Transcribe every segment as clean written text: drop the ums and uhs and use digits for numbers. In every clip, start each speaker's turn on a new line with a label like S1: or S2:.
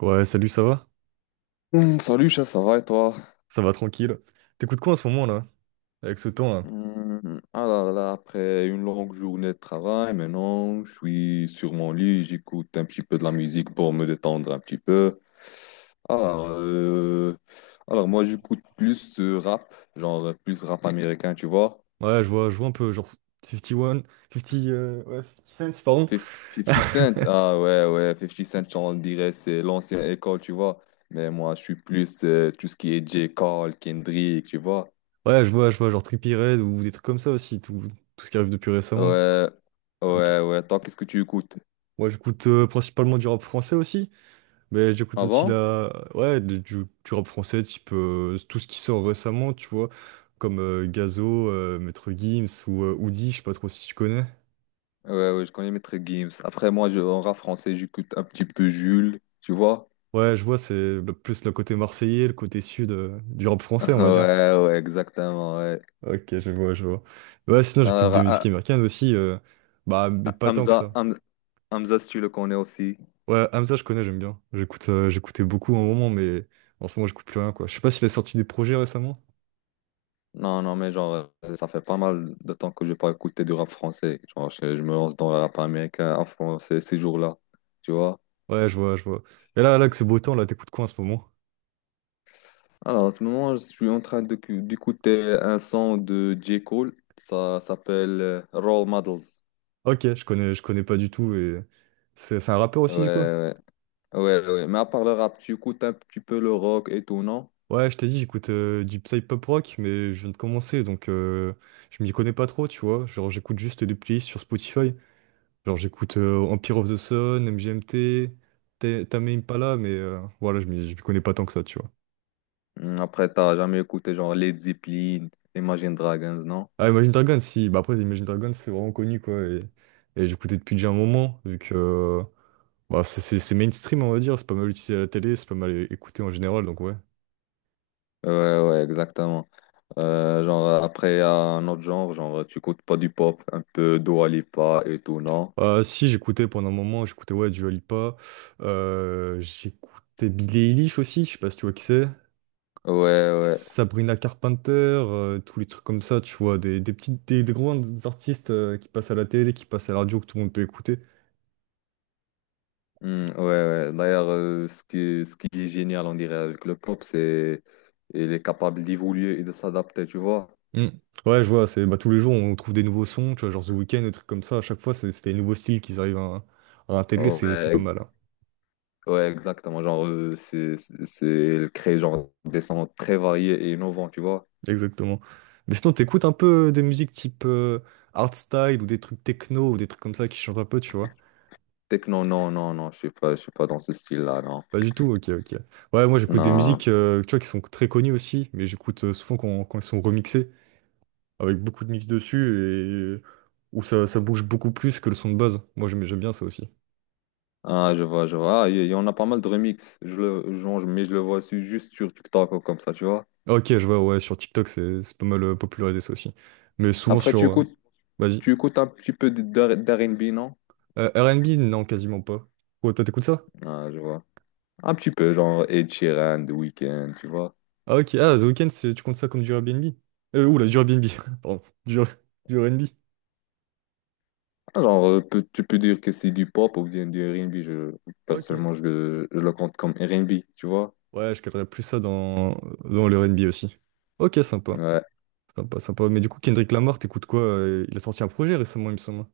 S1: Ouais, salut, ça va?
S2: Salut chef, ça va et toi?
S1: Ça va tranquille. T'écoutes quoi en ce moment là? Avec ce temps là?
S2: Alors là, après une longue journée de travail, maintenant je suis sur mon lit, j'écoute un petit peu de la musique pour me détendre un petit peu. Alors, euh, alors moi j'écoute plus rap, genre plus rap américain, tu vois.
S1: Ouais, je vois un peu genre 51, 50, ouais, 50 cents, pardon.
S2: 50 Cent, ah ouais, ouais, Fifty Cent, on dirait c'est l'ancienne école, tu vois. Mais moi je suis plus tout ce qui est J. Cole, Kendrick, tu vois.
S1: Ouais, je vois genre Trippie Redd ou des trucs comme ça aussi, tout ce qui arrive depuis récemment.
S2: Ouais,
S1: Ok.
S2: ouais, ouais, toi qu'est-ce que tu écoutes?
S1: Ouais, j'écoute principalement du rap français aussi, mais j'écoute aussi
S2: Avant?
S1: ouais, du rap français, type tout ce qui sort récemment, tu vois, comme Gazo, Maître Gims ou Oudi, je sais pas trop si tu connais.
S2: Ouais, ouais, je connais Maître Gims. Après, moi, en rap français, j'écoute un petit peu Jules, tu vois?
S1: Ouais, je vois, c'est plus le côté marseillais, le côté sud du rap français, on va dire.
S2: Ouais, ouais, exactement, ouais.
S1: Ok, je vois. Ouais, sinon j'écoute
S2: Alors,
S1: des musiques
S2: ah,
S1: américaines aussi, bah mais
S2: ah,
S1: pas tant que
S2: Hamza,
S1: ça.
S2: Ham- Hamza, si tu le connais aussi.
S1: Ouais, Hamza, je connais, j'aime bien. J'écoutais beaucoup à un moment, mais en ce moment j'écoute plus rien, quoi. Je sais pas s'il a sorti des projets récemment.
S2: Non, non, mais genre, ça fait pas mal de temps que je n'ai pas écouté du rap français. Genre, je me lance dans le rap américain en français ces jours-là, tu vois?
S1: Ouais, je vois. Et là que c'est beau temps, là, t'écoutes quoi en ce moment?
S2: Alors, en ce moment, je suis d'écouter un son de J. Cole. Ça s'appelle Role Models.
S1: Ok, je connais pas du tout et c'est un rappeur
S2: Ouais,
S1: aussi du coup?
S2: ouais. Ouais, ouais, mais à part le rap, tu écoutes un petit peu le rock et tout, non?
S1: Ouais, je t'ai dit, j'écoute du psy-pop rock, mais je viens de commencer, donc je m'y connais pas trop, tu vois. Genre, j'écoute juste des playlists sur Spotify. Genre, j'écoute Empire of the Sun, MGMT, Tame Impala, mais voilà, je m'y connais pas tant que ça, tu vois.
S2: Après, t'as jamais écouté genre Led Zeppelin, Imagine Dragons, non?
S1: Ah, Imagine Dragons, si. Bah, après, Imagine Dragons, c'est vraiment connu, quoi. Et j'écoutais depuis déjà un moment, vu que bah, c'est mainstream, on va dire. C'est pas mal utilisé à la télé, c'est pas mal écouté en général, donc ouais.
S2: Ouais, ouais, exactement. Après, il y a un autre genre, tu écoutes pas du pop, un peu Dua Lipa et tout, non?
S1: Ah, si, j'écoutais pendant un moment, j'écoutais, ouais, Dua Lipa. J'écoutais Billie Eilish aussi, je sais pas si tu vois qui c'est.
S2: Ouais, ouais.
S1: Sabrina Carpenter, tous les trucs comme ça, tu vois, des petites, des grands artistes qui passent à la télé, qui passent à la radio, que tout le monde peut écouter.
S2: Ouais, ouais. D'ailleurs, ce qui est génial, on dirait, avec le pop, c'est il est capable d'évoluer et de s'adapter, tu vois?
S1: Mm. Ouais, je vois, c'est bah, tous les jours on trouve des nouveaux sons, tu vois, genre The Weeknd, des trucs comme ça, à chaque fois c'est des nouveaux styles qu'ils arrivent à intégrer, c'est pas
S2: Ouais,
S1: mal, hein.
S2: ouais, exactement. Genre, elle crée genre des sons très variés et innovants, tu vois.
S1: Exactement. Mais sinon, t'écoutes un peu des musiques type art style ou des trucs techno ou des trucs comme ça qui changent un peu, tu vois?
S2: Techno, non, non, non, je suis pas dans ce style-là, non.
S1: Pas du tout, ok, ok. Ouais, moi j'écoute des
S2: Non.
S1: musiques, tu vois, qui sont très connues aussi, mais j'écoute souvent quand elles sont remixées. Avec beaucoup de mix dessus et où ça bouge beaucoup plus que le son de base. Moi, j'aime bien ça aussi.
S2: Ah, je vois, je vois. Ah, il y en a pas mal de remix. Je le, genre, je- mais je le vois juste sur TikTok ou comme ça, tu vois.
S1: Ah, ok, je vois, ouais, sur TikTok, c'est pas mal popularisé ça aussi. Mais souvent
S2: Après,
S1: sur.
S2: tu écoutes,
S1: Vas-y.
S2: tu écoutes un petit peu d'R&B, non?
S1: R&B, non, quasiment pas. Oh, toi, t'écoutes ça?
S2: Ah, je vois. Un petit peu, genre Ed Sheeran, The Weeknd, tu vois.
S1: Ah, ok, ah, The Weeknd, tu comptes ça comme du Airbnb? Oula, du Airbnb, pardon, du R&B.
S2: Tu peux dire que c'est du pop ou bien du R&B. Je,
S1: Ok.
S2: personnellement, je, le- je le compte comme R&B, tu vois.
S1: Ouais, je calerais plus ça dans le R&B aussi. Ok, sympa.
S2: Ouais.
S1: Sympa, sympa. Mais du coup, Kendrick Lamar, t'écoutes quoi? Il a sorti un projet récemment, il me semble.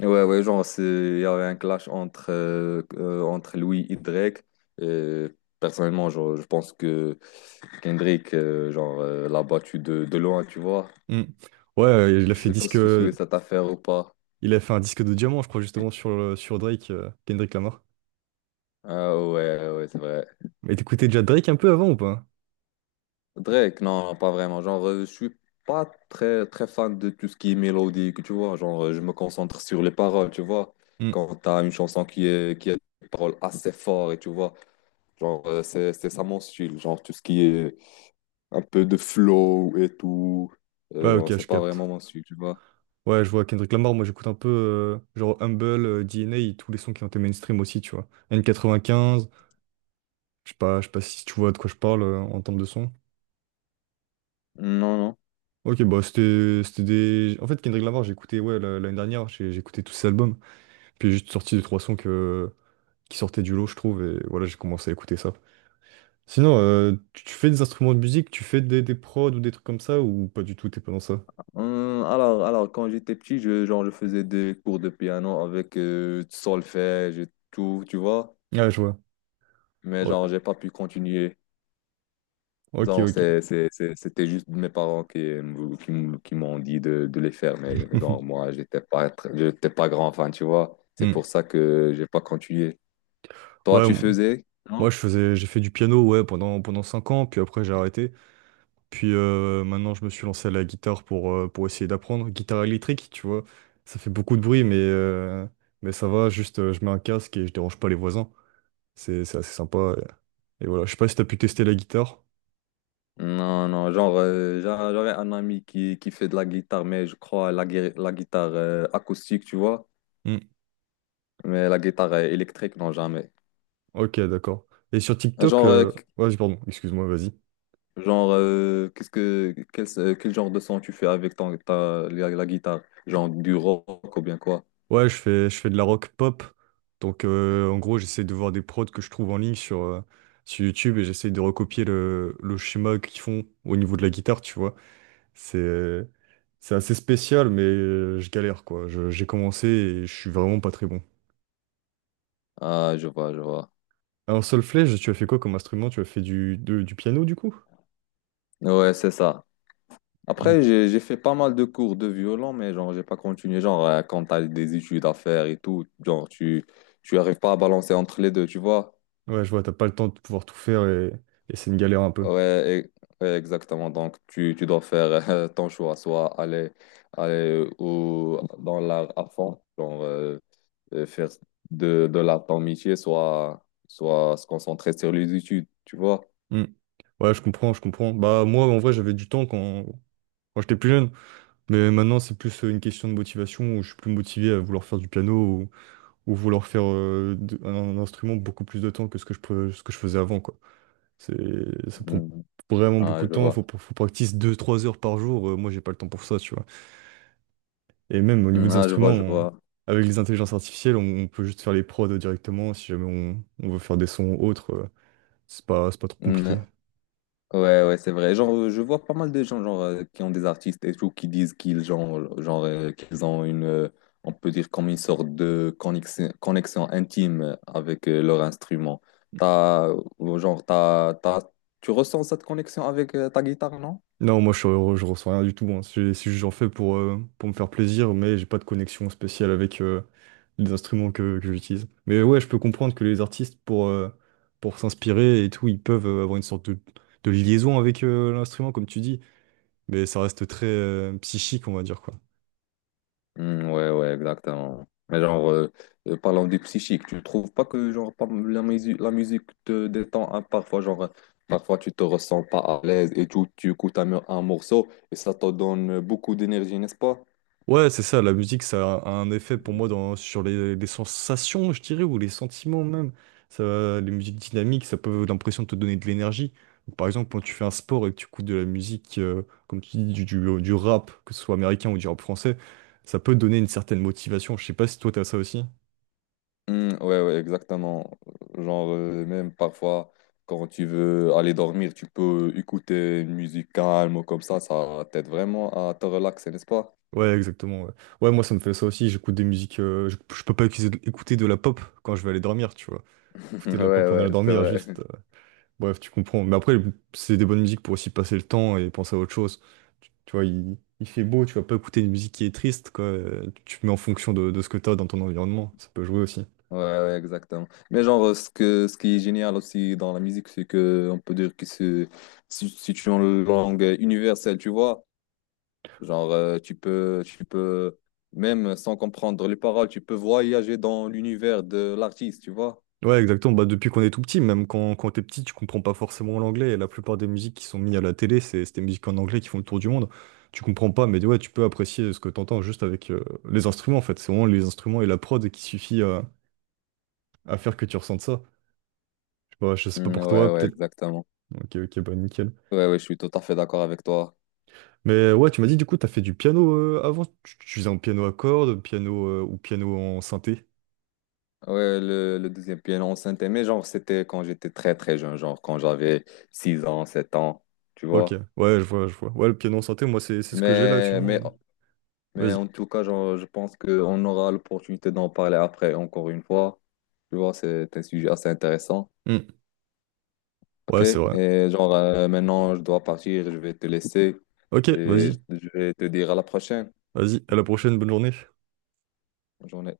S2: Ouais, ouais, il y avait un clash entre entre Louis et Drake. Et personnellement, genre, je pense que Kendrick l'a battu de loin, tu vois.
S1: Hmm. Ouais, il a
S2: Je
S1: fait
S2: sais pas
S1: disque.
S2: si tu souhaites cette affaire ou pas.
S1: Il a fait un disque de diamant, je crois, justement, sur Drake, Kendrick Lamar.
S2: Ah ouais, ouais, c'est vrai.
S1: Mais t'écoutais déjà Drake un peu avant ou pas?
S2: Drake, non, non, pas vraiment. Je suis pas très, très fan de tout ce qui est mélodique, tu vois. Je me concentre sur les paroles, tu vois.
S1: Hmm.
S2: Quand t'as une chanson qui a des paroles assez fortes, et tu vois. Genre, c'est ça mon style. Genre, tout ce qui est un peu de flow et tout.
S1: Ouais, ok,
S2: C'est
S1: je
S2: pas
S1: capte.
S2: vraiment mon style, tu vois.
S1: Ouais, je vois Kendrick Lamar, moi j'écoute un peu genre Humble, DNA, et tous les sons qui ont été mainstream aussi, tu vois. N95, je sais pas si tu vois de quoi je parle en termes de son.
S2: Non, non.
S1: Ok, bah en fait, Kendrick Lamar, j'ai écouté, ouais, l'année dernière, j'ai écouté tous ses albums. Puis j'ai juste sorti deux, trois sons qui sortaient du lot, je trouve, et voilà, j'ai commencé à écouter ça. Sinon, tu fais des instruments de musique, tu fais des prods ou des trucs comme ça, ou pas du tout, t'es pas dans ça?
S2: Alors, quand j'étais petit, je faisais des cours de piano avec du solfège et tout, tu vois.
S1: Ah, je vois.
S2: Mais
S1: Ok,
S2: genre, j'ai pas pu continuer.
S1: ok.
S2: Genre, c'est,
S1: Ok.
S2: c'est, c'est- c'était juste mes parents qui m'ont dit de les faire. Mais genre, moi, j'étais pas grand fan, tu vois. C'est
S1: Hmm.
S2: pour ça que j'ai pas continué. Toi,
S1: Ouais,
S2: tu faisais?
S1: moi j'ai fait du piano, ouais, pendant 5 ans, puis après j'ai arrêté. Puis maintenant je me suis lancé à la guitare pour essayer d'apprendre. Guitare électrique, tu vois, ça fait beaucoup de bruit, mais ça va, juste je mets un casque et je dérange pas les voisins. C'est assez sympa. Et voilà, je sais pas si t'as pu tester la guitare.
S2: Non, non, j'aurais un ami qui fait de la guitare, mais je crois la guitare acoustique, tu vois,
S1: Hmm.
S2: mais la guitare électrique, non, jamais.
S1: Ok, d'accord. Et sur TikTok,
S2: Genre, qu-
S1: ouais, pardon, excuse-moi, vas-y.
S2: genre qu'est-ce que, quel, Quel genre de son tu fais avec la guitare? Genre du rock ou bien quoi?
S1: Ouais, je fais de la rock pop. Donc, en gros, j'essaie de voir des prods que je trouve en ligne sur YouTube et j'essaie de recopier le schéma qu'ils font au niveau de la guitare, tu vois. C'est, c'est assez spécial, mais je galère, quoi. J'ai commencé et je suis vraiment pas très bon.
S2: Ah, je vois, je vois.
S1: En solfège, tu as fait quoi comme instrument? Tu as fait du piano, du coup?
S2: Ouais, c'est ça.
S1: Mm.
S2: Après, j'ai fait pas mal de cours de violon, mais genre, j'ai pas continué. Quand t'as des études à faire et tout, genre, tu arrives pas à balancer entre les deux, tu vois?
S1: Ouais, je vois, t'as pas le temps de pouvoir tout faire et c'est une galère un peu.
S2: Ouais, ouais, exactement. Donc, tu dois faire ton choix, soit aller ou dans l'art à fond, genre faire de l'art ton métier, soit se concentrer sur les études, tu vois.
S1: Mm. Ouais, je comprends, je comprends. Bah, moi, en vrai, j'avais du temps quand j'étais plus jeune. Mais maintenant, c'est plus une question de motivation où je suis plus motivé à vouloir faire du piano ou vouloir faire un instrument beaucoup plus de temps que ce que je faisais avant, quoi. Ça prend
S2: Mm.
S1: vraiment
S2: Ah,
S1: beaucoup de
S2: je
S1: temps. Faut,
S2: vois.
S1: faut practice 2-3 heures par jour. Moi, j'ai pas le temps pour ça, tu vois. Et même au niveau
S2: Mm.
S1: des
S2: Ah, je
S1: instruments,
S2: vois, je vois.
S1: avec les intelligences artificielles, on peut juste faire les prods directement si jamais on veut faire des sons autres. C'est pas trop compliqué.
S2: Mm. Ouais, ouais, c'est vrai. Je vois pas mal de gens qui ont des artistes et tout qui disent qu'ils ont une, on peut dire comme une sorte de connexion, connexion intime avec leur instrument. T'as, genre, t'as, t'as- Tu ressens cette connexion avec ta guitare, non?
S1: Non, moi je ressens rien du tout. Hein. C'est juste j'en fais pour me faire plaisir, mais j'ai pas de connexion spéciale avec les instruments que j'utilise. Mais ouais, je peux comprendre que les artistes, pour s'inspirer et tout, ils peuvent avoir une sorte de liaison avec l'instrument, comme tu dis, mais ça reste très psychique, on va dire, quoi.
S2: Ouais, ouais, exactement. Mais parlant du psychique, tu trouves pas que la musique te détend hein, parfois, parfois tu te ressens pas à l'aise et tout, tu écoutes un morceau et ça te donne beaucoup d'énergie, n'est-ce pas?
S1: Ouais, c'est ça, la musique, ça a un effet pour moi sur les sensations, je dirais, ou les sentiments même. Ça, les musiques dynamiques, ça peut avoir l'impression de te donner de l'énergie. Donc, par exemple, quand tu fais un sport et que tu écoutes de la musique, comme tu dis, du rap, que ce soit américain ou du rap français, ça peut donner une certaine motivation. Je sais pas si toi, t'as ça aussi.
S2: Ouais, ouais, exactement. Même parfois, quand tu veux aller dormir, tu peux écouter une musique calme ou comme ça t'aide vraiment à te relaxer, n'est-ce pas?
S1: Ouais, exactement. Ouais, ouais, moi, ça me fait ça aussi. J'écoute des musiques. Je peux pas écouter de la pop quand je vais aller dormir, tu vois. Écouter de la
S2: Ouais,
S1: pop en
S2: ouais,
S1: allant
S2: c'est
S1: dormir, juste.
S2: vrai.
S1: Bref, tu comprends. Mais après, c'est des bonnes musiques pour aussi passer le temps et penser à autre chose. Tu vois, il fait beau, tu vas pas écouter une musique qui est triste, quoi. Tu mets en fonction de ce que t'as dans ton environnement. Ça peut jouer aussi.
S2: Ouais, ouais, exactement. Mais ce qui est génial aussi dans la musique, c'est que on peut dire que c'est si, si tu es en langue universelle, tu vois. Genre, tu peux, même sans comprendre les paroles, tu peux voyager dans l'univers de l'artiste, tu vois.
S1: Ouais, exactement. Bah, depuis qu'on est tout petit, même quand t'es petit, tu comprends pas forcément l'anglais. Et la plupart des musiques qui sont mises à la télé, c'est des musiques en anglais qui font le tour du monde. Tu comprends pas, mais ouais, tu peux apprécier ce que t'entends juste avec les instruments, en fait. C'est vraiment les instruments et la prod qui suffit à faire que tu ressentes ça. Je sais pas pour
S2: Ouais,
S1: toi,
S2: ouais,
S1: peut-être.
S2: exactement.
S1: Ok, ok, bah nickel.
S2: Ouais, ouais, je suis tout à fait d'accord avec toi.
S1: Mais ouais, tu m'as dit du coup, t'as fait du piano avant. Tu faisais un piano à cordes, piano ou piano en synthé.
S2: Ouais, le deuxième piano enceinte, mais genre, c'était quand j'étais très, très jeune, genre quand j'avais 6 ans, 7 ans, tu
S1: Ok,
S2: vois.
S1: ouais, je vois. Ouais, le piano en synthé, moi, c'est ce que j'ai là
S2: Mais, mais
S1: actuellement.
S2: Mais
S1: Vas-y.
S2: en tout cas, genre, je pense qu'on aura l'opportunité d'en parler après, encore une fois. Tu vois, c'est un sujet assez intéressant.
S1: Hmm.
S2: OK?
S1: Ouais, c'est vrai.
S2: Et maintenant, je dois partir, je vais te laisser
S1: Ok,
S2: et
S1: vas-y,
S2: je vais te dire à la prochaine.
S1: vas-y. À la prochaine, bonne journée.
S2: Bonne journée.